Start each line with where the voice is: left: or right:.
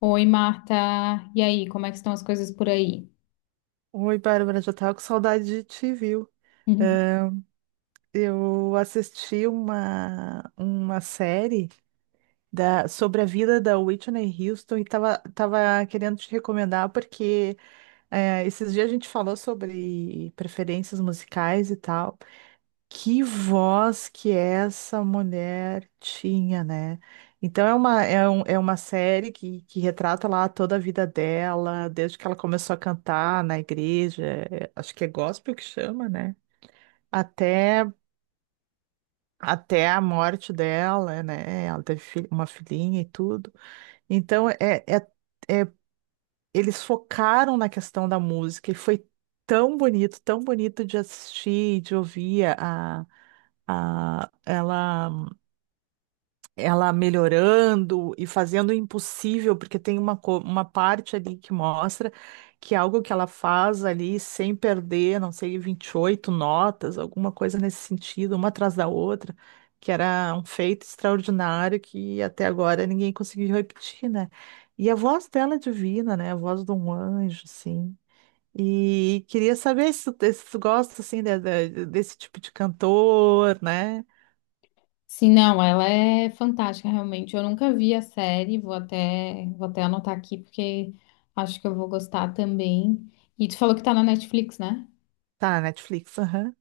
left: Oi, Marta. E aí, como é que estão as coisas por aí?
right: Oi, Bárbara, já tava com saudade de te, viu?
left: Uhum.
right: É, Eu assisti uma série sobre a vida da Whitney Houston e tava querendo te recomendar porque esses dias a gente falou sobre preferências musicais e tal. Que voz que essa mulher tinha, né? Então é uma série que retrata lá toda a vida dela, desde que ela começou a cantar na igreja, acho que é gospel que chama, né? Até, até a morte dela, né? Ela teve uma filhinha e tudo. Então, é, é- eles focaram na questão da música e foi tão bonito de assistir, de ouvir a ela. Ela melhorando e fazendo o impossível, porque tem uma parte ali que mostra que é algo que ela faz ali sem perder, não sei, 28 notas, alguma coisa nesse sentido, uma atrás da outra, que era um feito extraordinário que até agora ninguém conseguiu repetir, né? E a voz dela é divina, né? A voz de um anjo, assim. E queria saber se tu, se tu gosta, assim, desse tipo de cantor, né?
left: Sim, não, ela é fantástica, realmente. Eu nunca vi a série, vou até anotar aqui, porque acho que eu vou gostar também. E tu falou que tá na Netflix, né?
right: Tá, Netflix.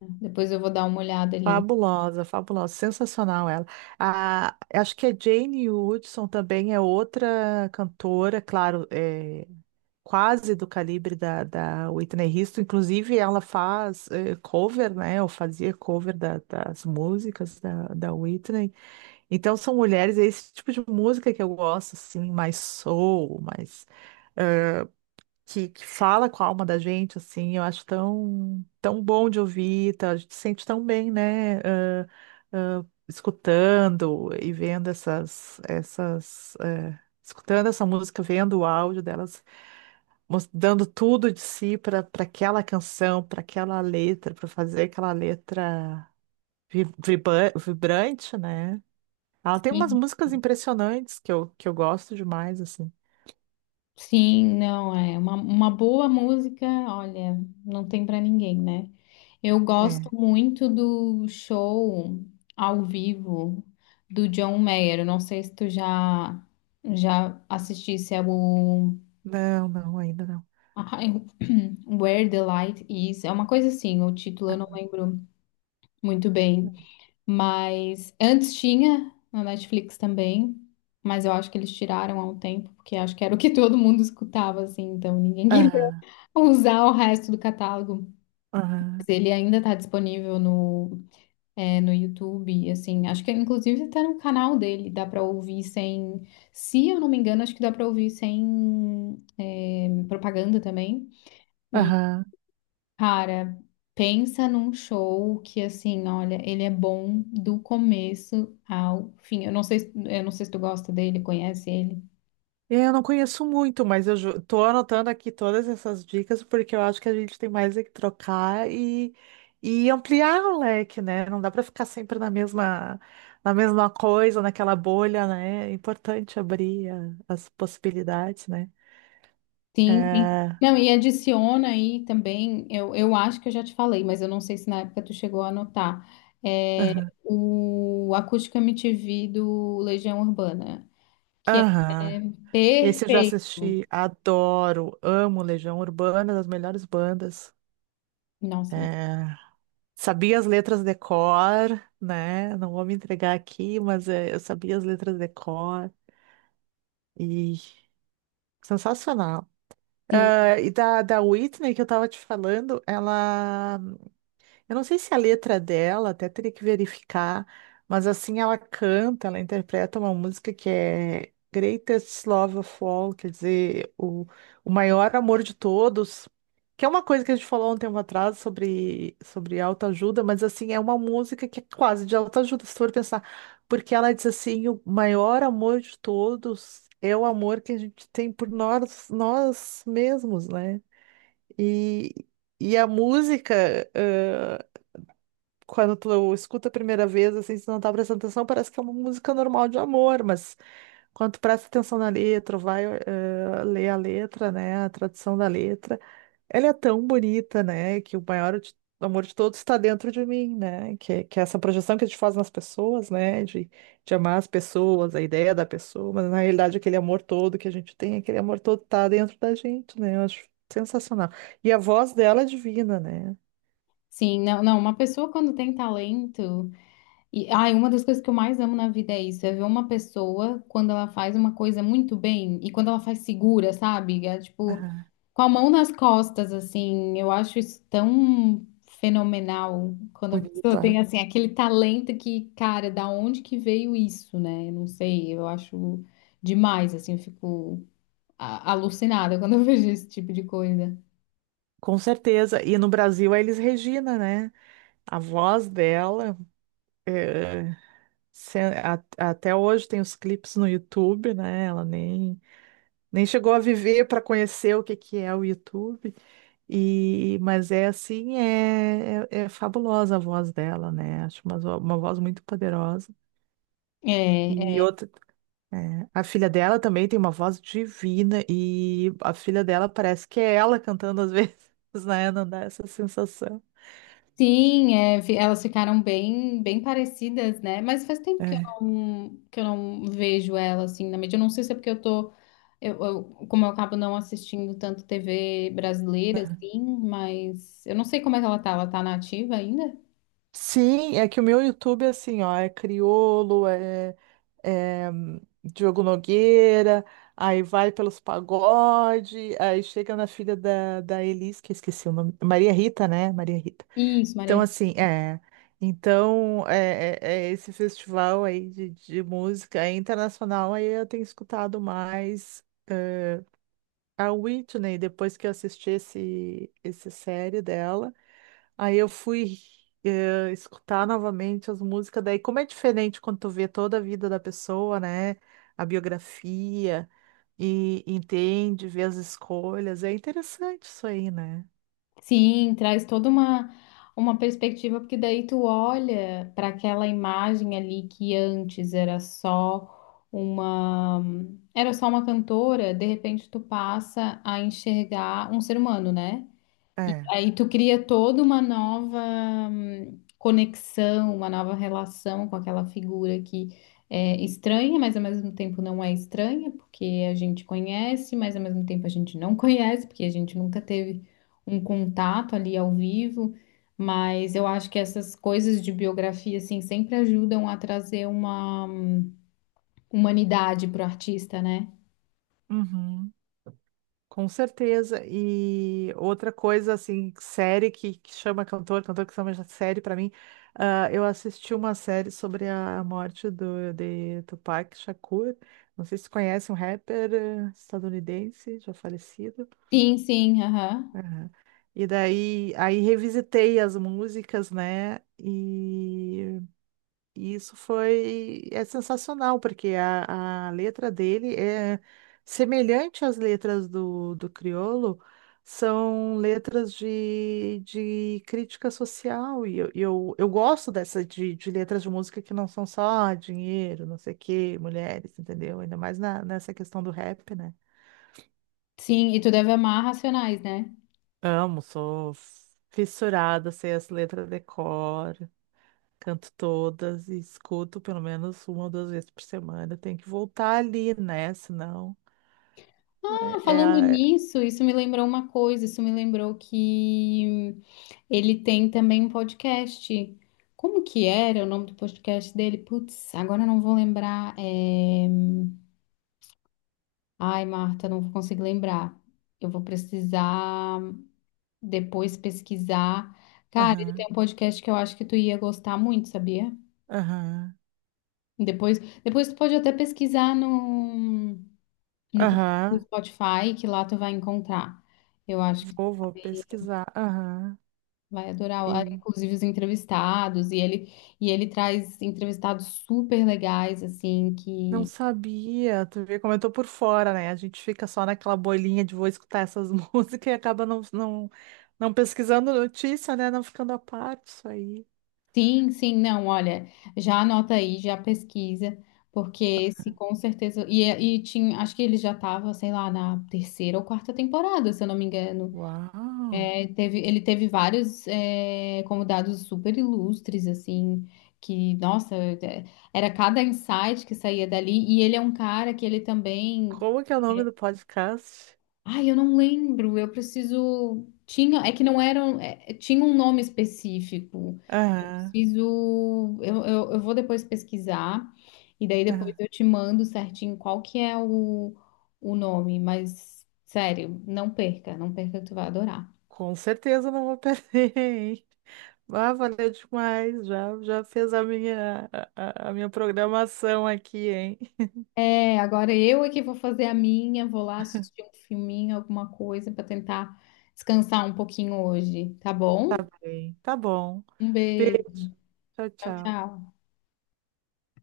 left: Depois eu vou dar uma olhada ali.
right: Fabulosa, fabulosa, sensacional ela. Acho que a Jane Hudson também é outra cantora, claro, é, quase do calibre da, da Whitney Houston. Inclusive, ela faz cover, né? Ou fazia cover das músicas da Whitney. Então, são mulheres, é esse tipo de música que eu gosto, assim, mais soul, mais que fala com a alma da gente, assim, eu acho tão, tão bom de ouvir, tá? A gente se sente tão bem, né? Escutando e vendo essas, essas, eh, escutando essa música, vendo o áudio delas, mos- dando tudo de si para aquela canção, para aquela letra, para fazer aquela letra vibrante, né? Ela tem umas
left: Sim.
right: músicas impressionantes que eu gosto demais, assim.
left: Sim, não, é uma boa música, olha, não tem pra ninguém, né? Eu gosto
right: É.
left: muito do show ao vivo do John Mayer. Eu não sei se tu já assistisse ao
right: Não, não, ainda não.
left: ai, Where the Light Is. É uma coisa assim, o título eu não lembro muito bem, mas antes tinha na Netflix também. Mas eu acho que eles tiraram há um tempo, porque acho que era o que todo mundo escutava, assim, então ninguém
right: Ah,
left: usar o resto do catálogo.
right: ah.
left: Ele ainda está disponível no YouTube, assim, acho que inclusive até no canal dele, dá para ouvir sem, se eu não me engano, acho que dá para ouvir sem propaganda também. E,
right: Aham.
left: cara, pensa num show que, assim, olha, ele é bom do começo ao fim. Eu não sei, eu não sei se tu gosta dele, conhece ele.
right: Eu não conheço muito, mas tô anotando aqui todas essas dicas porque eu acho que a gente tem mais é que trocar e ampliar o leque, né? Não dá para ficar sempre na mesma coisa, naquela bolha, né? É importante abrir as possibilidades, né?
left: Sim, sim.
right: É.
left: Não, e adiciona aí também, eu acho que eu já te falei, mas eu não sei se na época tu chegou a anotar, é,
right: Aham.
left: o Acústica MTV do Legião Urbana, que é
right: Aham. Esse eu já
left: perfeito.
right: assisti, adoro, amo Legião Urbana, das melhores bandas.
left: Nossa,
right: É. Sabia as letras de cor, né? Não vou me entregar aqui, mas eu sabia as letras de cor e sensacional.
left: sim,
right: Ah, e da, da Whitney que eu tava te falando, ela eu não sei se a letra dela, até teria que verificar, mas assim ela canta, ela interpreta uma música que é Greatest Love of All, quer dizer, o maior amor de todos, que é uma coisa que a gente falou há um tempo atrás sobre autoajuda, mas assim, é uma música que é quase de autoajuda, se for pensar, porque ela diz assim, o maior amor de todos é o amor que a gente tem por nós, nós mesmos, né? E, e a música quando tu escuta a primeira vez, assim, se tu não tá prestando atenção, parece que é uma música normal de amor, mas quando tu presta atenção na letra, vai ler a letra, né, a tradução da letra, ela é tão bonita, né, que o amor de todos está dentro de mim, né, que é essa projeção que a gente faz nas pessoas, né, de amar as pessoas, a ideia da pessoa, mas na realidade aquele amor todo que a gente tem, aquele amor todo tá dentro da gente, né, eu acho sensacional. E a voz dela é divina, né.
left: sim, não, não, uma pessoa quando tem talento, e ai, uma das coisas que eu mais amo na vida é isso, é ver uma pessoa quando ela faz uma coisa muito bem e quando ela faz segura, sabe? É, tipo,
right: Ah,
left: com a mão nas costas, assim, eu acho isso tão fenomenal quando a pessoa tem,
right: bonito.
left: assim, aquele talento que, cara, da onde que veio isso, né? Eu não sei, eu acho demais, assim, eu fico alucinada quando eu vejo esse tipo de coisa.
right: Com certeza. E no Brasil é Elis Regina, né? A voz dela, é, se- até hoje tem os clipes no YouTube, né? Ela nem chegou a viver para conhecer o que que é o YouTube. E, mas é assim, é fabulosa a voz dela, né? Acho uma voz muito poderosa.
left: É,
right: E outra, a filha dela também tem uma voz divina e a filha dela parece que é ela cantando às vezes, né? Não dá essa sensação.
left: sim, elas ficaram bem, bem parecidas, né? Mas faz tempo que eu
right: É.
left: não vejo ela assim na mídia. Eu não sei se é porque eu tô, como eu acabo não assistindo tanto TV brasileira, assim, mas eu não sei como é que ela tá. Ela tá na ativa ainda?
right: Sim, é que o meu YouTube, é assim, ó, é Criolo, Diogo Nogueira, aí vai pelos pagode, aí chega na filha da Elis, que eu esqueci o nome, Maria Rita, né? Maria Rita.
left: Isso,
right: Então,
left: Maria.
right: assim, é. Então, é esse festival aí de música é internacional, aí eu tenho escutado mais eh, a Whitney, depois que eu assisti esse série dela. Aí eu fui escutar novamente as músicas. Daí, como é diferente quando tu vê toda a vida da pessoa, né? A biografia e entende, vê as escolhas. É interessante isso aí, né?
left: Sim, traz toda uma perspectiva, porque daí tu olha para aquela imagem ali que antes era só era só uma cantora, de repente tu passa a enxergar um ser humano, né? E
right: É.
left: aí tu cria toda uma nova conexão, uma nova relação com aquela figura que é estranha, mas ao mesmo tempo não é estranha, porque a gente conhece, mas ao mesmo tempo a gente não conhece, porque a gente nunca teve um contato ali ao vivo. Mas eu acho que essas coisas de biografia, assim, sempre ajudam a trazer uma humanidade pro artista, né?
right: Uhum. Com certeza. E outra coisa, assim, série que chama cantor, cantor que chama série pra mim, ah, eu assisti uma série sobre a morte de Tupac Shakur. Não sei se você conhece um rapper estadunidense, já falecido.
left: Sim, sim, aham.
right: Aham. E daí, aí revisitei as músicas, né? E isso foi é sensacional, porque a letra dele é semelhante às letras do Criolo, são letras de crítica social, e eu gosto dessa de letras de música que não são só dinheiro, não sei o quê, mulheres, entendeu? Ainda mais nessa questão do rap, né?
left: Sim, e tu deve amar Racionais, né?
right: Amo, sou fissurada, sei as letras de cor. Canto todas e escuto pelo menos uma ou duas vezes por semana. Tem que voltar ali, né? Senão
left: Ah,
right: é, é
left: falando
right: a. é-
left: nisso, isso me lembrou uma coisa, isso me lembrou que ele tem também um podcast. Como que era o nome do podcast dele? Putz, agora eu não vou lembrar. Ai, Marta, não vou conseguir lembrar. Eu vou precisar depois pesquisar. Cara, ele
right: Aham,
left: tem um podcast que eu acho que tu ia gostar muito, sabia?
right: aham,
left: Depois, depois tu pode até pesquisar no
right: aham.
left: Spotify, que lá tu vai encontrar. Eu acho que
right: Vou pesquisar. Aham.
left: vai adorar, ah,
right: E
left: inclusive os entrevistados, e ele traz entrevistados super legais, assim,
right: não
left: que
right: sabia. Tu vê como eu tô por fora, né? A gente fica só naquela bolinha de vou escutar essas músicas e acaba não pesquisando notícia, né? Não ficando a par disso aí.
left: sim, sim, não, olha, já anota aí, já pesquisa, porque esse com certeza, e tinha, acho que ele já estava, sei lá, na terceira ou quarta temporada, se eu não me engano.
right: Uau!
left: É, teve, ele teve vários convidados super ilustres, assim, que, nossa, é, era cada insight que saía dali, e ele é um cara que ele também.
right: Como que é o nome do podcast?
left: Ai, eu não lembro. Eu preciso. Tinha. É que não eram. Tinha um nome específico. Eu
right: Aham,
left: preciso. Eu vou depois pesquisar. E daí depois
right: aham.
left: eu te mando certinho qual que é o nome. Mas, sério, não perca. Não perca que tu vai adorar.
right: Com certeza não vou perder, hein? Ah, valeu demais. Já fez a minha, a minha programação aqui, hein?
left: É, agora eu é que vou fazer a minha. Vou lá assistir um filminho, alguma coisa, para tentar descansar um pouquinho hoje. Tá
right: Tá
left: bom?
right: bem. Tá bom.
left: Um beijo.
right: Beijo. Tchau,
left: Tchau,
right: tchau.
left: tchau.